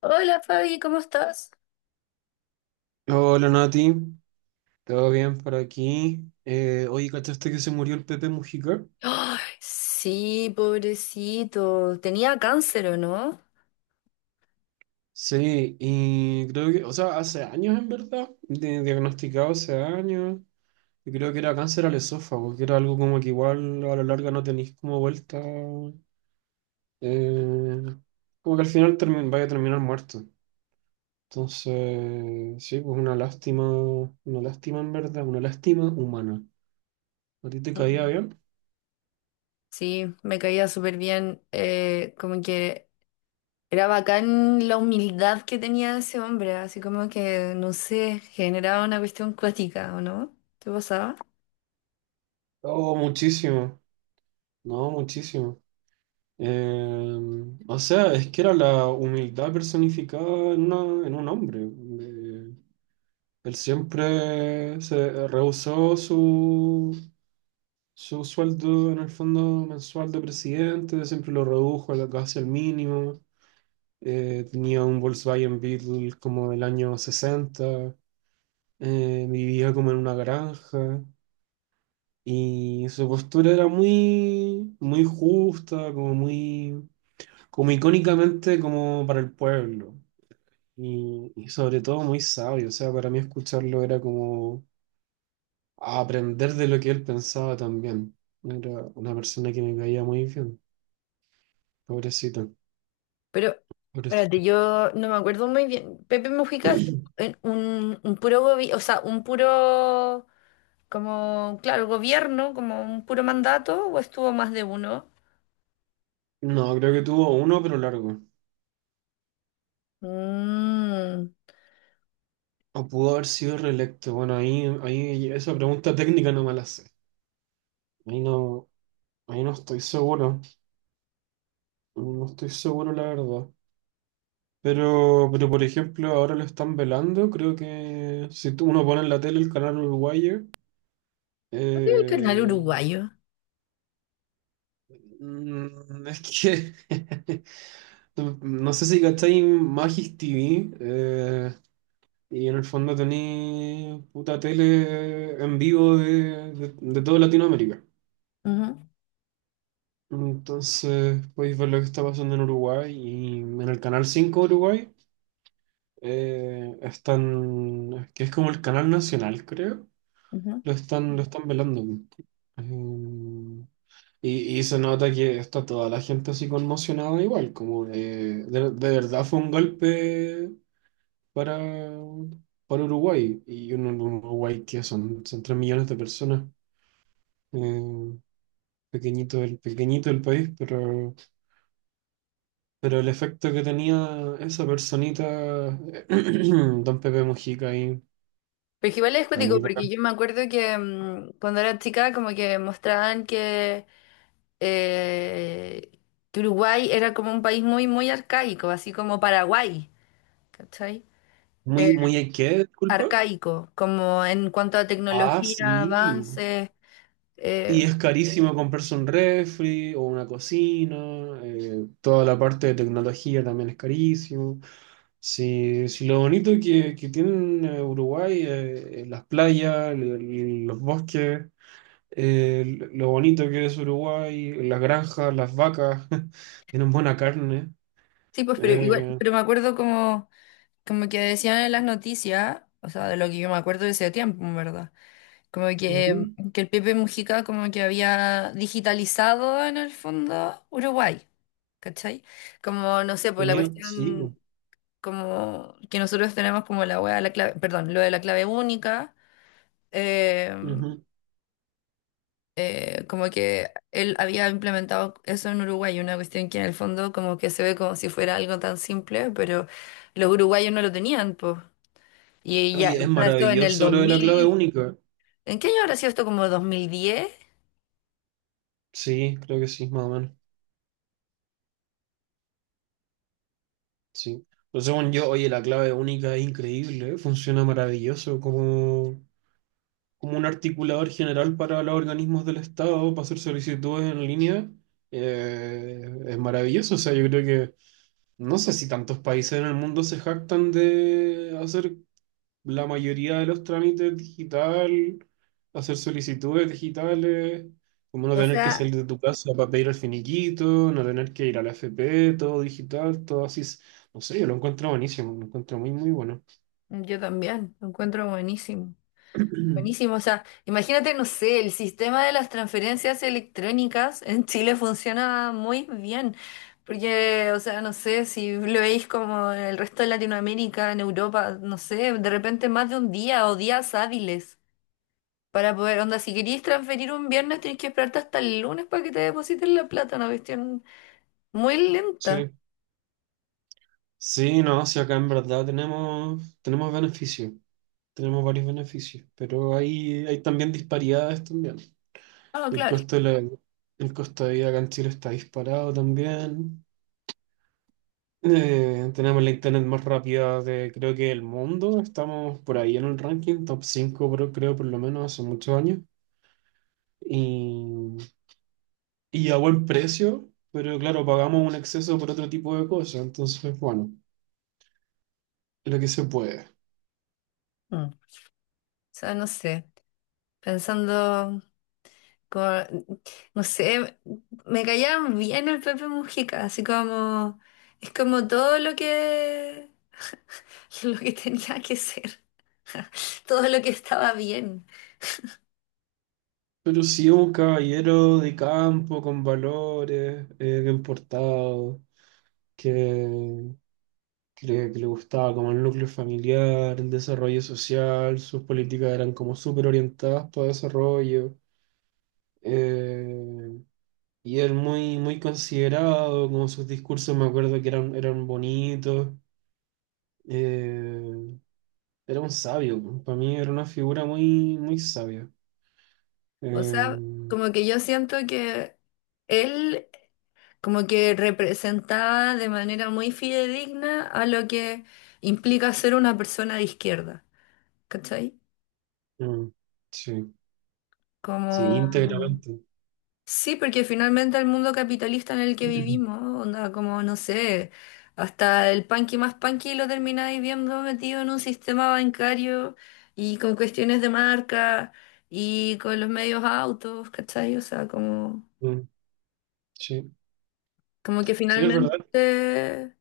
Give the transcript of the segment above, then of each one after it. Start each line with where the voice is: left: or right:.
left: Hola Fabi, ¿cómo estás?
right: Hola Nati, ¿todo bien por aquí? Oye, ¿cachaste que se murió el Pepe Mujica?
left: Ay, sí, pobrecito. Tenía cáncer, ¿o no?
right: Sí, y creo que, o sea, hace años en verdad, diagnosticado hace años, y creo que era cáncer al esófago, que era algo como que igual a la larga no tenéis como vuelta, eh, como que al final vaya a terminar muerto. Entonces, sí, pues una lástima en verdad, una lástima humana. ¿A ti te caía
left: Mm.
right: bien?
left: Sí, me caía súper bien. Como que era bacán la humildad que tenía ese hombre, así como que, no sé, generaba una cuestión cuática, ¿o no? ¿Te pasaba?
right: Oh, muchísimo, no, muchísimo. Eh, o sea, es que era la humildad personificada en un hombre. Él siempre se rehusó su, su sueldo en el fondo mensual de presidente, siempre lo redujo casi al mínimo. Tenía un Volkswagen Beetle como del año 60. Vivía como en una granja y su postura era muy, muy justa, como muy como icónicamente como para el pueblo. Y sobre todo muy sabio, o sea, para mí escucharlo era como aprender de lo que él pensaba también. Era una persona que me caía muy bien, pobrecito,
left: Pero,
right: pobrecito.
left: espérate, yo no me acuerdo muy bien. ¿Pepe Mujica es en un puro gobierno? O sea, un puro, como, claro, gobierno, como un puro mandato, o estuvo más de uno.
right: No, creo que tuvo uno, pero largo.
left: Mm.
right: O pudo haber sido reelecto. Bueno, ahí esa pregunta técnica no me la sé. Ahí no, ahí no estoy seguro, no estoy seguro la verdad. Pero por ejemplo, ahora lo están velando, creo que si uno pone en la tele el canal uruguayo,
left: ¿Cuál es el canal
right: eh,
left: uruguayo?
right: mm, es que no sé si cacháis Magis TV y en el fondo tenéis puta tele en vivo de toda Latinoamérica. Entonces podéis ver lo que está pasando en Uruguay y en el canal 5 de Uruguay están, que es como el canal nacional, creo,
left: Ujú, ujú.
right: lo están velando. Eh, y se nota que está toda la gente así conmocionada igual, como de verdad fue un golpe para, para Uruguay. Y un Uruguay que son 3 millones de personas. eh, pequeñito el país, pero el efecto que tenía esa personita, Don Pepe Mujica ahí,
left: Porque igual es
right: era
left: cuático,
right: muy
left: porque
right: bacán.
left: yo me acuerdo que cuando era chica como que mostraban eh, que Uruguay era como un país muy, muy arcaico, así como Paraguay, ¿cachai? Eh,
right: Muy, muy ¿qué? Disculpa.
left: Arcaico, como en cuanto a
right: Ah,
left: tecnología,
right: sí.
left: avances.
right: Y
left: eh,
right: es carísimo comprarse un refri o una cocina, toda la parte de tecnología también es carísimo. Sí, sí, lo bonito que tiene Uruguay, las playas, los bosques, lo bonito que es Uruguay, las granjas, las vacas, tienen buena carne.
left: sí, pues, pero igual,
right: Eh,
left: pero me acuerdo como, como que decían en las noticias, o sea, de lo que yo me acuerdo de ese tiempo, ¿en verdad? Como
right: ujú,
left: que el Pepe Mujica como que había digitalizado en el fondo Uruguay, ¿cachai? Como, no sé, pues la
right: tenía, sí,
left: cuestión
right: po,
left: como que nosotros tenemos como la wea, de la clave, perdón, lo de la clave única, eh,
right: ujú.
left: como que él había implementado eso en Uruguay, una cuestión que en el fondo como que se ve como si fuera algo tan simple, pero los uruguayos no lo tenían, pues. Y ya,
right: Oye,
left: o
right: es
left: sea, esto en el
right: maravilloso
left: dos
right: lo de la clave
left: mil
right: única.
left: ¿en qué año habrá sido esto? Como 2010.
right: Sí, creo que sí, más o menos. Sí. Pero según yo, oye, la clave única es increíble, ¿eh? Funciona maravilloso como, como un articulador general para los organismos del Estado, para hacer solicitudes en línea. Es maravilloso, o sea, yo creo que no sé si tantos países en el mundo se jactan de hacer la mayoría de los trámites digital, hacer solicitudes digitales, como no
left: O
right: tener que
left: sea,
right: salir de tu casa para pedir el finiquito, no tener que ir a la FP, todo digital, todo así. Es- No sé, yo lo encuentro buenísimo, lo encuentro muy, muy bueno.
left: yo también, lo encuentro buenísimo. Buenísimo, o sea, imagínate, no sé, el sistema de las transferencias electrónicas en Chile funciona muy bien, porque, o sea, no sé, si lo veis como en el resto de Latinoamérica, en Europa, no sé, de repente más de un día o días hábiles para poder, onda, si queréis transferir un viernes, tenéis que esperarte hasta el lunes para que te depositen la plata, una cuestión muy lenta.
right: Sí, sí, no, si acá en verdad tenemos, tenemos beneficios, tenemos varios beneficios, pero hay también disparidades también.
left: Ah,
right: El
left: claro.
right: costo de la, el costo de vida acá en Chile está disparado también. Tenemos la internet más rápida de creo que el mundo. Estamos por ahí en el ranking, top 5 creo, creo por lo menos hace muchos años. Y, y a buen precio, pero claro, pagamos un exceso por otro tipo de cosas. Entonces, bueno, lo que se puede.
left: Mm. O sea, no sé, pensando... con- no sé, me callaban bien el Pepe Mujica, así como, es como todo lo que, lo que tenía que ser, todo lo que estaba bien.
right: Pero sí un caballero de campo con valores, bien portado, que, que le gustaba como el núcleo familiar, el desarrollo social, sus políticas eran como súper orientadas para desarrollo. Eh, y él muy, muy considerado, como sus discursos me acuerdo que eran, eran bonitos. Eh, era un sabio, para mí era una figura muy, muy sabia. Eh,
left: O sea, como que yo siento que él como que representaba de manera muy fidedigna a lo que implica ser una persona de izquierda, ¿cachai?
right: mm, sí, sí,
left: Como,
right: íntegramente.
left: sí, porque finalmente el mundo capitalista en el que vivimos, onda, como no sé, hasta el punky más punky lo termináis viendo metido en un sistema bancario y con cuestiones de marca y con los medios autos, ¿cachai? O sea, como,
right: Mm, sí,
left: como que
right: sí, es verdad.
left: finalmente,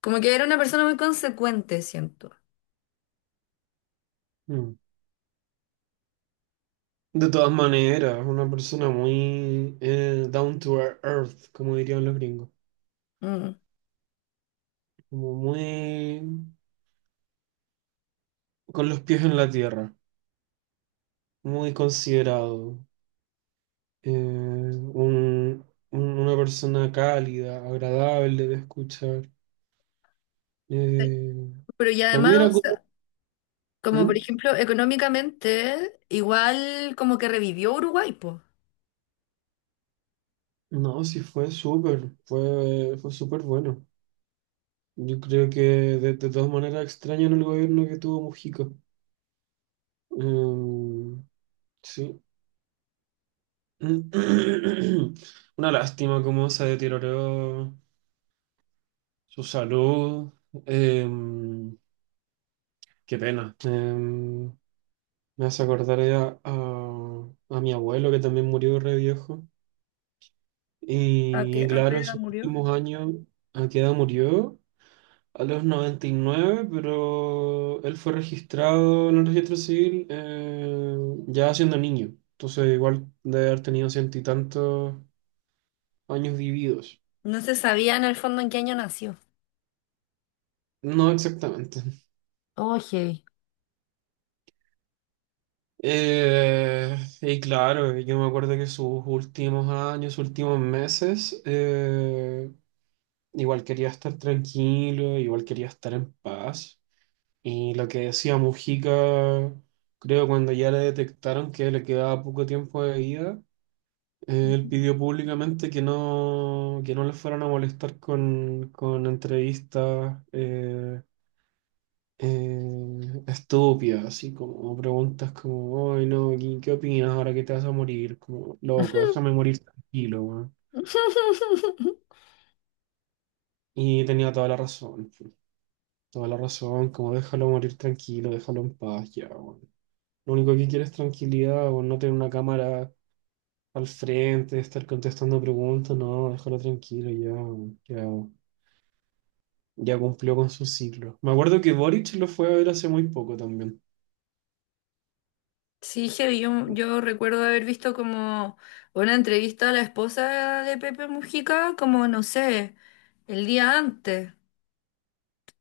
left: como que era una persona muy consecuente, siento.
right: Mm. De todas maneras, una persona muy down to earth, como dirían los gringos.
left: Mm.
right: Como muy con los pies en la tierra, muy considerado, eh, un- una persona cálida, agradable de escuchar. Eh,
left: Pero y
right: Para mí era
left: además, o
right: como-
left: sea, como por
right: ¿Mm?
left: ejemplo, económicamente, igual como que revivió Uruguay, pues.
right: No, sí fue súper, fue, fue súper bueno. Yo creo que de todas maneras extrañan el gobierno que tuvo Mujica. Sí. Una lástima cómo se deterioró su salud. Eh, qué pena. Me hace acordar a mi abuelo que también murió re viejo. Y,
left: A qué
right: claro,
left: edad
right: sus
left: murió?
right: últimos años, ¿a qué edad murió? A los 99, pero él fue registrado en el registro civil ya siendo niño. Entonces igual debe haber tenido ciento y tantos años vividos.
left: No se sabía en el fondo en qué año nació.
right: No exactamente.
left: Oye,
right: Y claro, yo me acuerdo que sus últimos años, sus últimos meses, igual quería estar tranquilo, igual quería estar en paz. Y lo que decía Mujica, creo cuando ya le detectaron que le quedaba poco tiempo de vida, él pidió públicamente que no le fueran a molestar con entrevistas estúpidas, así como preguntas como, ay no, ¿qué, qué opinas ahora que te vas a morir? Como, loco, déjame morir tranquilo, weón". Y tenía toda la razón. Pues. Toda la razón, como déjalo morir tranquilo, déjalo en paz ya, weón. Lo único que quiere es tranquilidad, o no tener una cámara al frente, estar contestando preguntas, no, déjalo tranquilo ya, weón, ya, ya cumplió con su ciclo. Me acuerdo que Boric lo fue a ver hace muy poco también.
left: sí, heavy, yo recuerdo haber visto como una entrevista a la esposa de Pepe Mujica, como no sé, el día antes.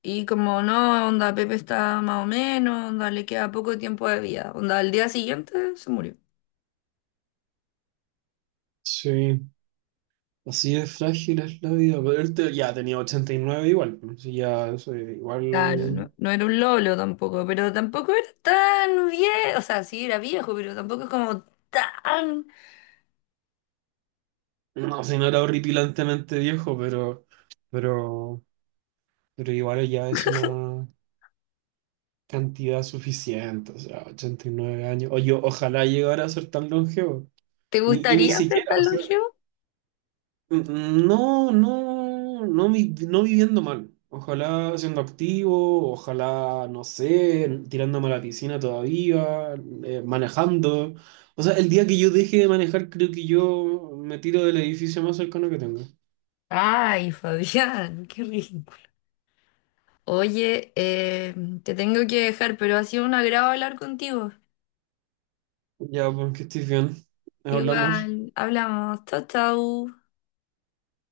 left: Y como no, onda, Pepe está más o menos, onda, le queda poco tiempo de vida. Onda, al día siguiente se murió.
right: Sí, así de frágil es la vida, pero él ya tenía 89 igual, pues, sí, ya, eso,
left: Claro, no,
right: igual,
left: no era un lolo tampoco, pero tampoco era tan viejo. O sea, sí era viejo, pero tampoco es como tan.
right: no sé, no era horripilantemente viejo, pero, pero igual ya es una... cantidad suficiente, o sea, 89 años. O yo, ojalá llegara a ser tan longevo.
left: ¿Te
right: Y, ni
left: gustaría ser
right: siquiera,
left: tan
right: o sea,
left: longevo?
right: n- no, no, no, no viviendo mal. Ojalá siendo activo, ojalá, no sé, tirándome a la piscina todavía, manejando. O sea, el día que yo deje de manejar, creo que yo me tiro del edificio más cercano que tengo.
left: Ay, Fabián, qué ridículo. Oye, te tengo que dejar, pero ha sido un agrado hablar contigo.
right: Ya, pues que estés bien. Hablamos.
left: Igual, hablamos. Chau, chau.